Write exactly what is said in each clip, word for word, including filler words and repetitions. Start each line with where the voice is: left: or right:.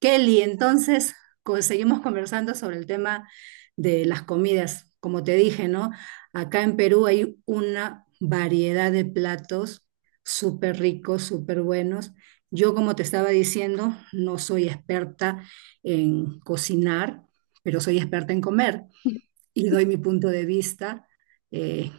right: Kelly, entonces co- seguimos conversando sobre el tema de las comidas. Como te dije, ¿no? Acá en Perú hay una variedad de platos súper ricos, súper buenos. Yo, como te estaba diciendo, no soy experta en cocinar, pero soy experta en comer y doy mi punto de vista eh,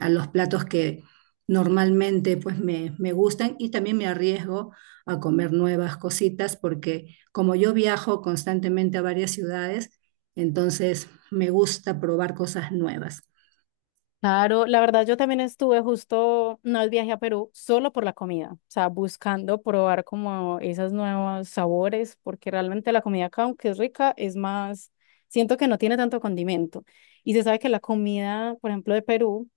right: a los platos que normalmente pues me, me, gustan y también me arriesgo a comer nuevas cositas porque como yo viajo constantemente a varias ciudades, entonces me gusta probar cosas nuevas.
left: Claro, la verdad yo también estuve justo, no es viaje a Perú, solo por la comida, o sea, buscando probar como esos nuevos sabores, porque realmente la comida acá, aunque es rica, es más, siento que no tiene tanto condimento. Y se sabe que la comida, por ejemplo, de Perú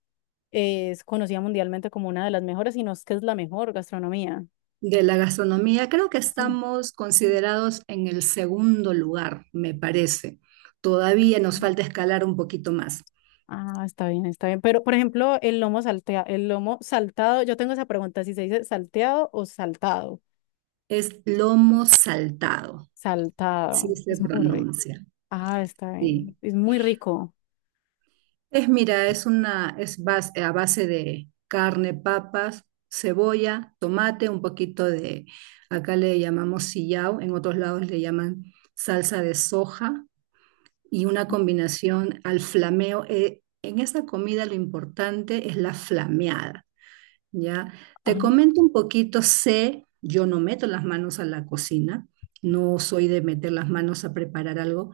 left: es conocida mundialmente como una de las mejores, y no es que es la mejor gastronomía.
right: De la gastronomía, creo que
left: Sí.
right: estamos considerados en el segundo lugar, me parece. Todavía nos falta escalar un poquito más.
left: Ah, está bien, está bien. Pero, por ejemplo, el lomo saltea, el lomo saltado, yo tengo esa pregunta, si se dice salteado o saltado.
right: Es lomo saltado, sí
left: Saltado,
right: se
left: es muy rico.
right: pronuncia.
left: Ah, está bien.
right: Sí.
left: Es muy rico.
right: Es, mira, es una, es bas- a base de carne, papas, cebolla, tomate, un poquito de, acá le llamamos sillao, en otros lados le llaman salsa de soja y una combinación al flameo. Eh, en esta comida lo importante es la flameada. Ya, te
left: Ajá.
right: comento un poquito, sé, yo no meto las manos a la cocina, no soy de meter las manos a preparar algo,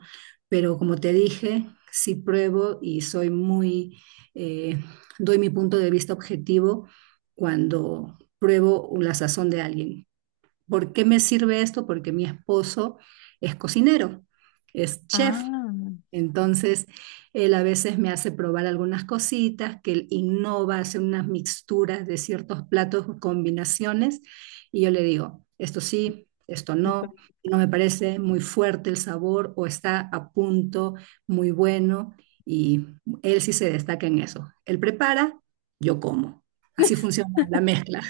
right: pero como te dije, sí pruebo y soy muy, eh, doy mi punto de vista objetivo cuando pruebo la sazón de alguien. ¿Por qué me sirve esto? Porque mi esposo es cocinero, es chef,
left: Ah,
right: entonces, él a veces me hace probar algunas cositas, que él innova, hace unas mixturas de ciertos platos, combinaciones, y yo le digo, esto sí, esto
left: está
right: no,
left: bien.
right: no me parece muy fuerte el sabor o está a punto, muy bueno, y él sí se destaca en eso. Él prepara, yo como. Así funciona la mezcla.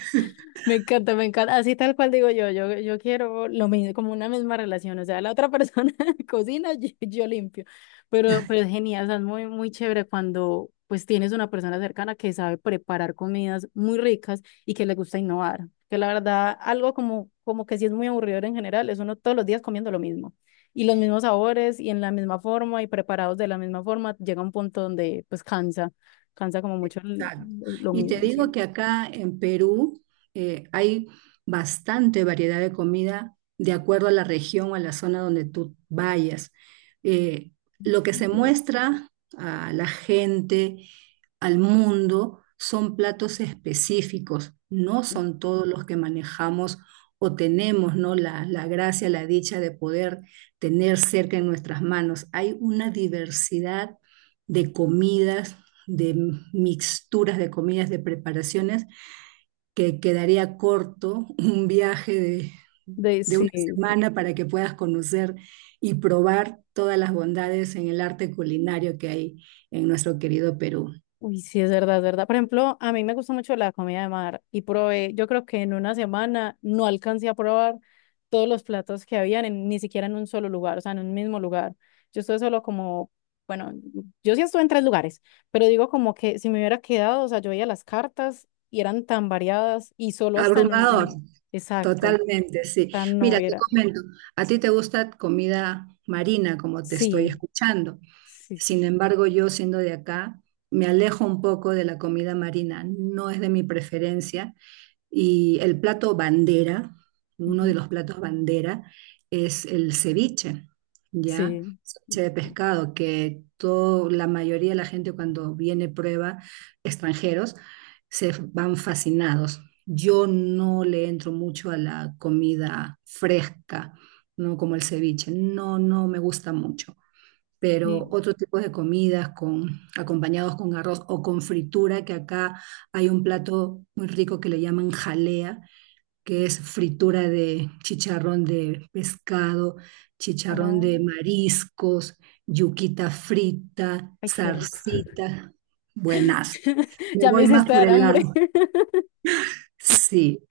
left: Me encanta, me encanta. Así tal cual digo yo, yo, yo quiero lo mismo, como una misma relación. O sea, la otra persona cocina, yo, yo limpio. Pero, pero es genial, o sea, es muy, muy chévere cuando pues tienes una persona cercana que sabe preparar comidas muy ricas y que le gusta innovar. Que la verdad, algo como, como que sí es muy aburridor en general, es uno todos los días comiendo lo mismo. Y los mismos sabores y en la misma forma y preparados de la misma forma, llega un punto donde pues cansa, cansa como mucho el-
right: Claro.
left: lo
right: Y te
left: mismo
right: digo
left: siempre.
right: que acá en Perú eh, hay bastante variedad de comida de acuerdo a la región o a la zona donde tú vayas. Eh, lo que se muestra a la gente, al mundo, son platos específicos, no son todos los que manejamos o tenemos, ¿no? La, la gracia, la dicha de poder tener cerca en nuestras manos. Hay una diversidad de comidas de mixturas de comidas, de preparaciones, que quedaría corto un viaje de,
left: De,
right: de una
left: sí, sí.
right: semana para que puedas conocer y probar todas las bondades en el arte culinario que hay en nuestro querido Perú.
left: Uy, sí, es verdad, es verdad. Por ejemplo, a mí me gusta mucho la comida de mar y probé, yo creo que en una semana no alcancé a probar todos los platos que habían, en- ni siquiera en un solo lugar, o sea, en un mismo lugar. Yo estuve solo como, bueno, yo sí estuve en tres lugares, pero digo como que si me hubiera quedado, o sea, yo veía las cartas y eran tan variadas y solo hasta en un,
right: Abrumador,
left: en- exacto,
right: totalmente, sí.
left: tan no
right: Mira, te
left: era.
right: comento, a ti te gusta comida marina, como te estoy
left: Sí,
right: escuchando.
left: sí, sí.
right: Sin embargo, yo siendo de acá, me alejo un poco de la comida marina, no es de mi preferencia. Y el plato bandera, uno de
left: Ujú.
right: los platos bandera, es el ceviche, ¿ya?
left: Sí.
right: Ceviche de
left: Sí.
right: pescado, que todo, la mayoría de la gente cuando viene prueba, extranjeros, se van fascinados. Yo no le entro mucho a la comida fresca, ¿no? Como el ceviche, no, no me gusta mucho pero
left: Sí.
right: otro tipo de comidas con, acompañados con arroz o con fritura, que acá hay un plato muy rico que le llaman jalea, que es fritura de chicharrón de pescado, chicharrón de
left: Oh,
right: mariscos, yuquita frita,
left: ay, qué rico.
right: zarcita, buenas. Me
left: Ya me
right: voy más
left: hiciste
right: por
left: dar
right: el
left: hambre.
right: lado. Sí,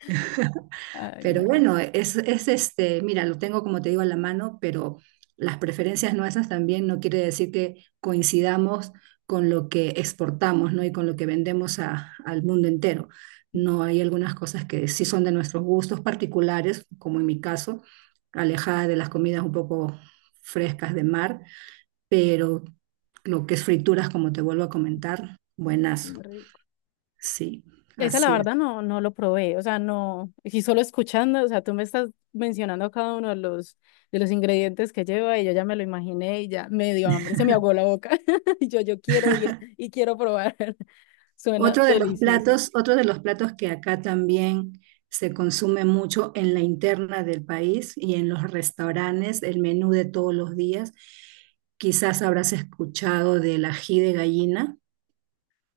left: Ay,
right: pero
left: muy
right: bueno,
left: rico,
right: es, es este, mira, lo tengo como te digo a la mano, pero las preferencias nuestras también no quiere decir que coincidamos con lo que exportamos, ¿no? Y con lo que vendemos a- al mundo entero. No hay algunas cosas que sí son de nuestros gustos particulares, como en mi caso, alejada de las comidas un poco frescas de mar, pero lo que es frituras, como te vuelvo a comentar, buenazo.
left: muy rico.
right: Sí,
left: Esa la
right: así es.
left: verdad no, no lo probé, o sea, no, y solo escuchando, o sea, tú me estás mencionando cada uno de los, de los ingredientes que lleva y yo ya me lo imaginé y ya me dio hambre, se me ahogó la boca. Y yo, yo quiero ir y quiero probar. Suena
right: Otro de los
left: delicioso.
right: platos, otro de los platos que acá también se consume mucho en la interna del país y en los restaurantes, el menú de todos los días. Quizás habrás escuchado del ají de gallina.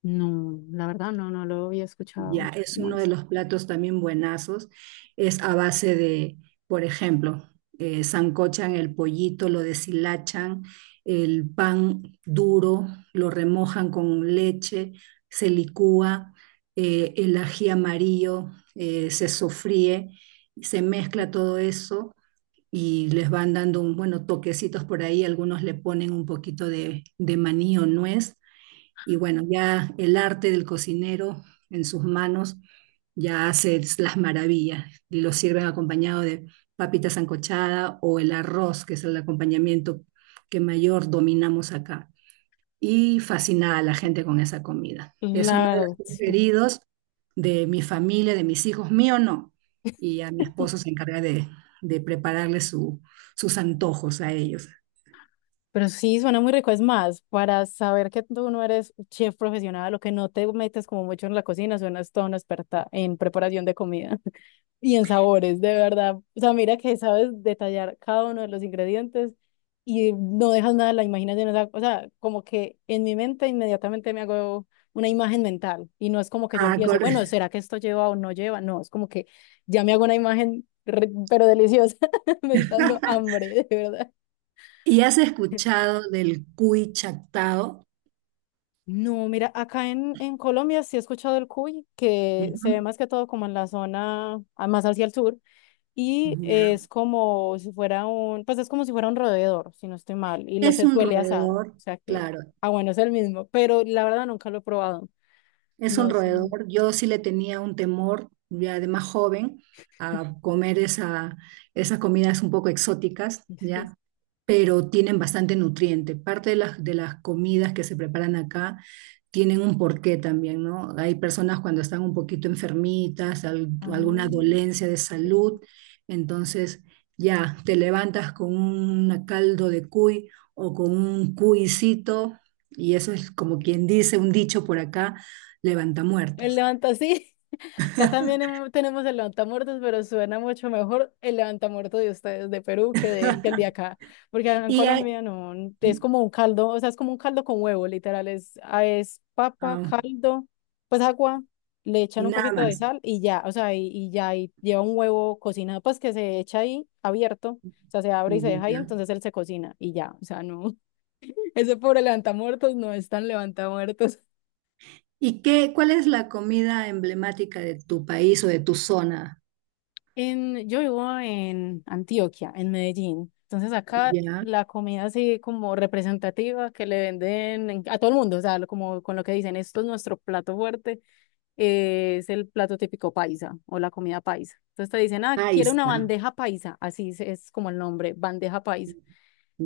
left: No, la verdad no, no lo había escuchado.
right: Ya, es
left: ¿Cómo
right: uno de
left: es?
right: los platos también buenazos. Es a base de, por ejemplo, eh, sancochan el pollito, lo deshilachan, el pan duro, lo remojan con leche, se licúa, eh, el ají amarillo, eh, se sofríe, se mezcla todo eso y les van dando un, bueno, toquecitos por ahí. Algunos le ponen un poquito de, de maní o nuez y bueno, ya el arte del cocinero en sus manos ya hace las maravillas y lo sirven acompañado de papita sancochada o el arroz, que es el acompañamiento que mayor dominamos acá. Y fascinada a la gente con esa comida. Es uno
left: La
right: de
left: verdad,
right: los
left: sí.
right: preferidos de mi familia, de mis hijos, mío no. Y a mi esposo se encarga de, de prepararle su- sus antojos a ellos.
left: Pero sí, suena muy rico. Es más, para saber que tú no eres chef profesional o que no te metes como mucho en la cocina, suenas toda una experta en preparación de comida y en sabores, de verdad. O sea, mira que sabes detallar cada uno de los ingredientes y no dejas nada a la imaginación. O sea, o sea, como que en mi mente inmediatamente me hago una imagen mental y no es como que yo
right: Ah,
left: empiezo,
right: cor-
left: bueno, ¿será que esto lleva o no lleva? No, es como que ya me hago una imagen, re- pero deliciosa. Me está dando hambre, de verdad.
right: ¿Y has escuchado del cuy chactado?
left: No, mira, acá en, en Colombia sí he escuchado el cuy, que se ve
right: Ujú,
left: más que todo como en la zona, ah, más hacia el sur, y
right: ujú, ya.
left: es como si fuera un, pues es como si fuera un roedor, si no estoy mal, y lo
right: Es
left: se
right: un
left: suele asar, o
right: roedor,
left: sea que,
right: claro.
left: ah, bueno, es el mismo, pero la verdad nunca lo he probado,
right: Es un
left: no sé.
right: roedor. Yo sí le tenía un temor, ya de más joven, a comer esa, esas comidas un poco exóticas,
left: Sí.
right: ¿ya? Pero tienen bastante nutriente. Parte de las, de las comidas que se preparan acá tienen un porqué también, ¿no? Hay personas cuando están un poquito enfermitas, al- alguna
left: Ah,
right: dolencia de
left: qué
right: salud,
left: chévere.
right: entonces ya te levantas con un caldo de cuy o con un cuicito, y eso es como quien dice, un dicho por acá levanta
left: El
right: muertos.
left: levanta así. Acá también hemo- tenemos el levantamuertos, pero suena mucho mejor el levantamuertos de ustedes, de Perú, que, de, que el de acá. Porque acá en
right: Y, hay-
left: Colombia no, es como un caldo, o sea, es como un caldo con huevo, literal. Es, ah, es papa,
right: ah,
left: caldo, pues agua, le echan
right: y
left: un
right: nada
left: poquito de
right: más.
left: sal y ya, o sea, y, y ya, y lleva un huevo cocinado, pues que se echa ahí abierto, o sea, se abre y se deja ahí,
right: Ya.
left: entonces él se cocina y ya, o sea, no. Ese pobre levantamuertos no es tan levantamuertos.
right: ¿Y qué, cuál es la comida emblemática de tu país o de tu zona?
left: En, yo vivo en Antioquia, en Medellín. Entonces acá
right: Ya,
left: la comida así como representativa que le venden en- a todo el mundo, o sea, lo- como con lo que dicen, esto es nuestro plato fuerte, eh, es el plato típico paisa o la comida paisa. Entonces te dicen, ah,
right: ahí
left: quiere una
right: está,
left: bandeja paisa, así es, es como el nombre, bandeja paisa.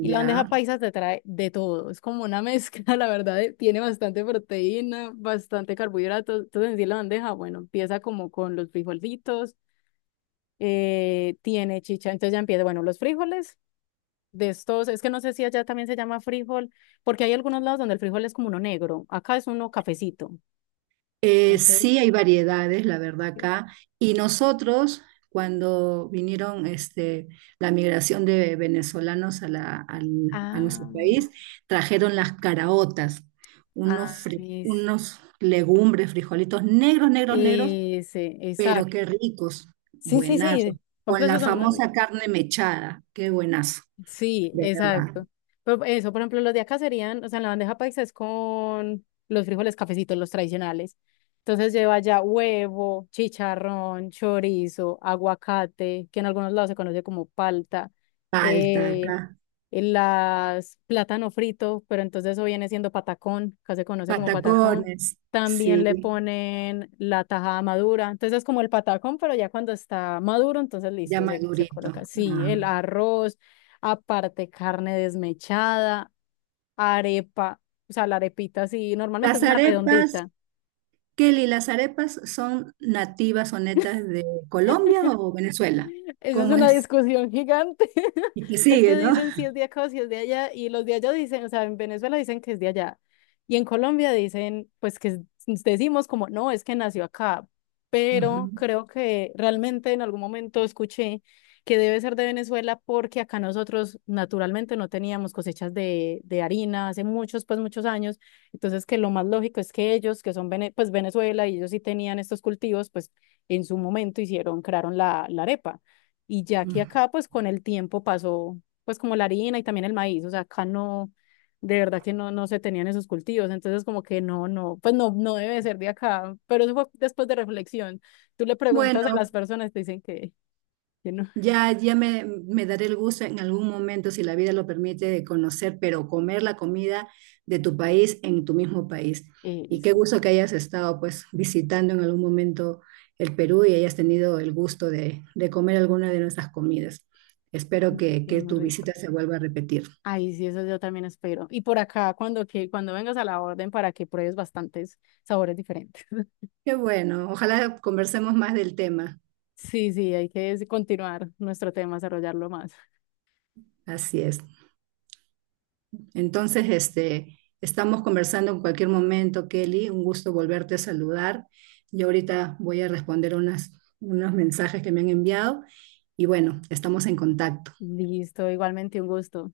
left: Y la bandeja paisa te trae de todo, es como una mezcla, la verdad, eh, tiene bastante proteína, bastante carbohidratos. Entonces en sí la bandeja, bueno, empieza como con los frijolitos, eh, tiene chicha. Entonces ya empieza, bueno, los frijoles de estos, es que no sé si allá también se llama frijol, porque hay algunos lados donde el frijol es como uno negro, acá es uno cafecito.
right: Eh,
left: Entonces,
right: sí hay variedades, la verdad,
left: eh,
right: acá. Y nosotros, cuando vinieron este, la migración de venezolanos a, la, al- a nuestro
left: ah,
right: país, trajeron las caraotas,
left: ah,
right: unos, fri-
left: es-
right: unos legumbres, frijolitos negros, negros, negros,
left: ese,
right: pero
left: exacto.
right: qué ricos,
left: Sí, sí,
right: buenazo.
left: sí,
right: Con la
left: complejos son muy
right: famosa
left: ricos.
right: carne mechada, qué buenazo,
left: Sí,
right: de verdad.
left: exacto. Pero eso, por ejemplo, los de acá serían, o sea, en la bandeja paisa es con los frijoles cafecitos, los tradicionales. Entonces lleva ya huevo, chicharrón, chorizo, aguacate, que en algunos lados se conoce como palta,
right: Palta
left: eh,
right: acá,
left: el las plátano frito, pero entonces eso viene siendo patacón, acá se conoce como patacón.
right: patacones,
left: También le
right: sí,
left: ponen la tajada madura, entonces es como el patacón, pero ya cuando está maduro, entonces
right: ya
left: listo, se, se
right: madurito.
left: coloca así,
right: Ah.
left: el arroz, aparte carne desmechada, arepa, o sea, la arepita así, normalmente
right: Las
left: es una
right: arepas,
left: redondita.
right: Kelly, ¿las arepas son nativas o netas de Colombia o Venezuela?
left: Esa es
right: ¿Cómo
left: una
right: es?
left: discusión gigante.
right: Y que
left: Es que
right: sigue, ¿no?
left: dicen si es de acá o si es de allá, y los de allá dicen, o sea, en Venezuela dicen que es de allá, y en Colombia dicen, pues que es- decimos como, no, es que nació acá, pero
right: Ujú,
left: creo que realmente en algún momento escuché que debe ser de Venezuela porque acá nosotros naturalmente no teníamos cosechas de, de harina hace muchos, pues muchos años, entonces que lo más lógico es que ellos, que son vene- pues Venezuela, y ellos sí tenían estos cultivos, pues en su momento hicieron, crearon la, la arepa. Y ya que
right: ujú.
left: acá, pues con el tiempo pasó, pues como la harina y también el maíz, o sea, acá no, de verdad que no, no se tenían esos cultivos, entonces como que no, no, pues no, no debe ser de acá, pero eso fue después de reflexión. Tú le preguntas a las
right: Bueno,
left: personas, te dicen que, que no,
right: ya, ya me, me daré el gusto en algún momento, si la vida lo permite, de conocer, pero comer la comida de tu país en tu mismo país.
left: eh,
right: Y qué
left: sí,
right: gusto que hayas estado pues visitando en algún momento el Perú y hayas tenido el gusto de, de comer alguna de nuestras comidas. Espero que,
left: sí, es
right: que
left: muy
right: tu
left: rico.
right: visita se vuelva a repetir.
left: Ay, sí, eso yo también espero. Y por acá, cuando, que, cuando vengas a la orden para que pruebes bastantes sabores diferentes.
right: Qué bueno, ojalá conversemos más del tema.
left: Sí, sí, hay que continuar nuestro tema, desarrollarlo más.
right: Así es. Entonces, este, estamos conversando en cualquier momento, Kelly. Un gusto volverte a saludar. Yo ahorita voy a responder unas, unos mensajes que me han enviado y bueno, estamos en contacto.
left: Listo, igualmente un gusto.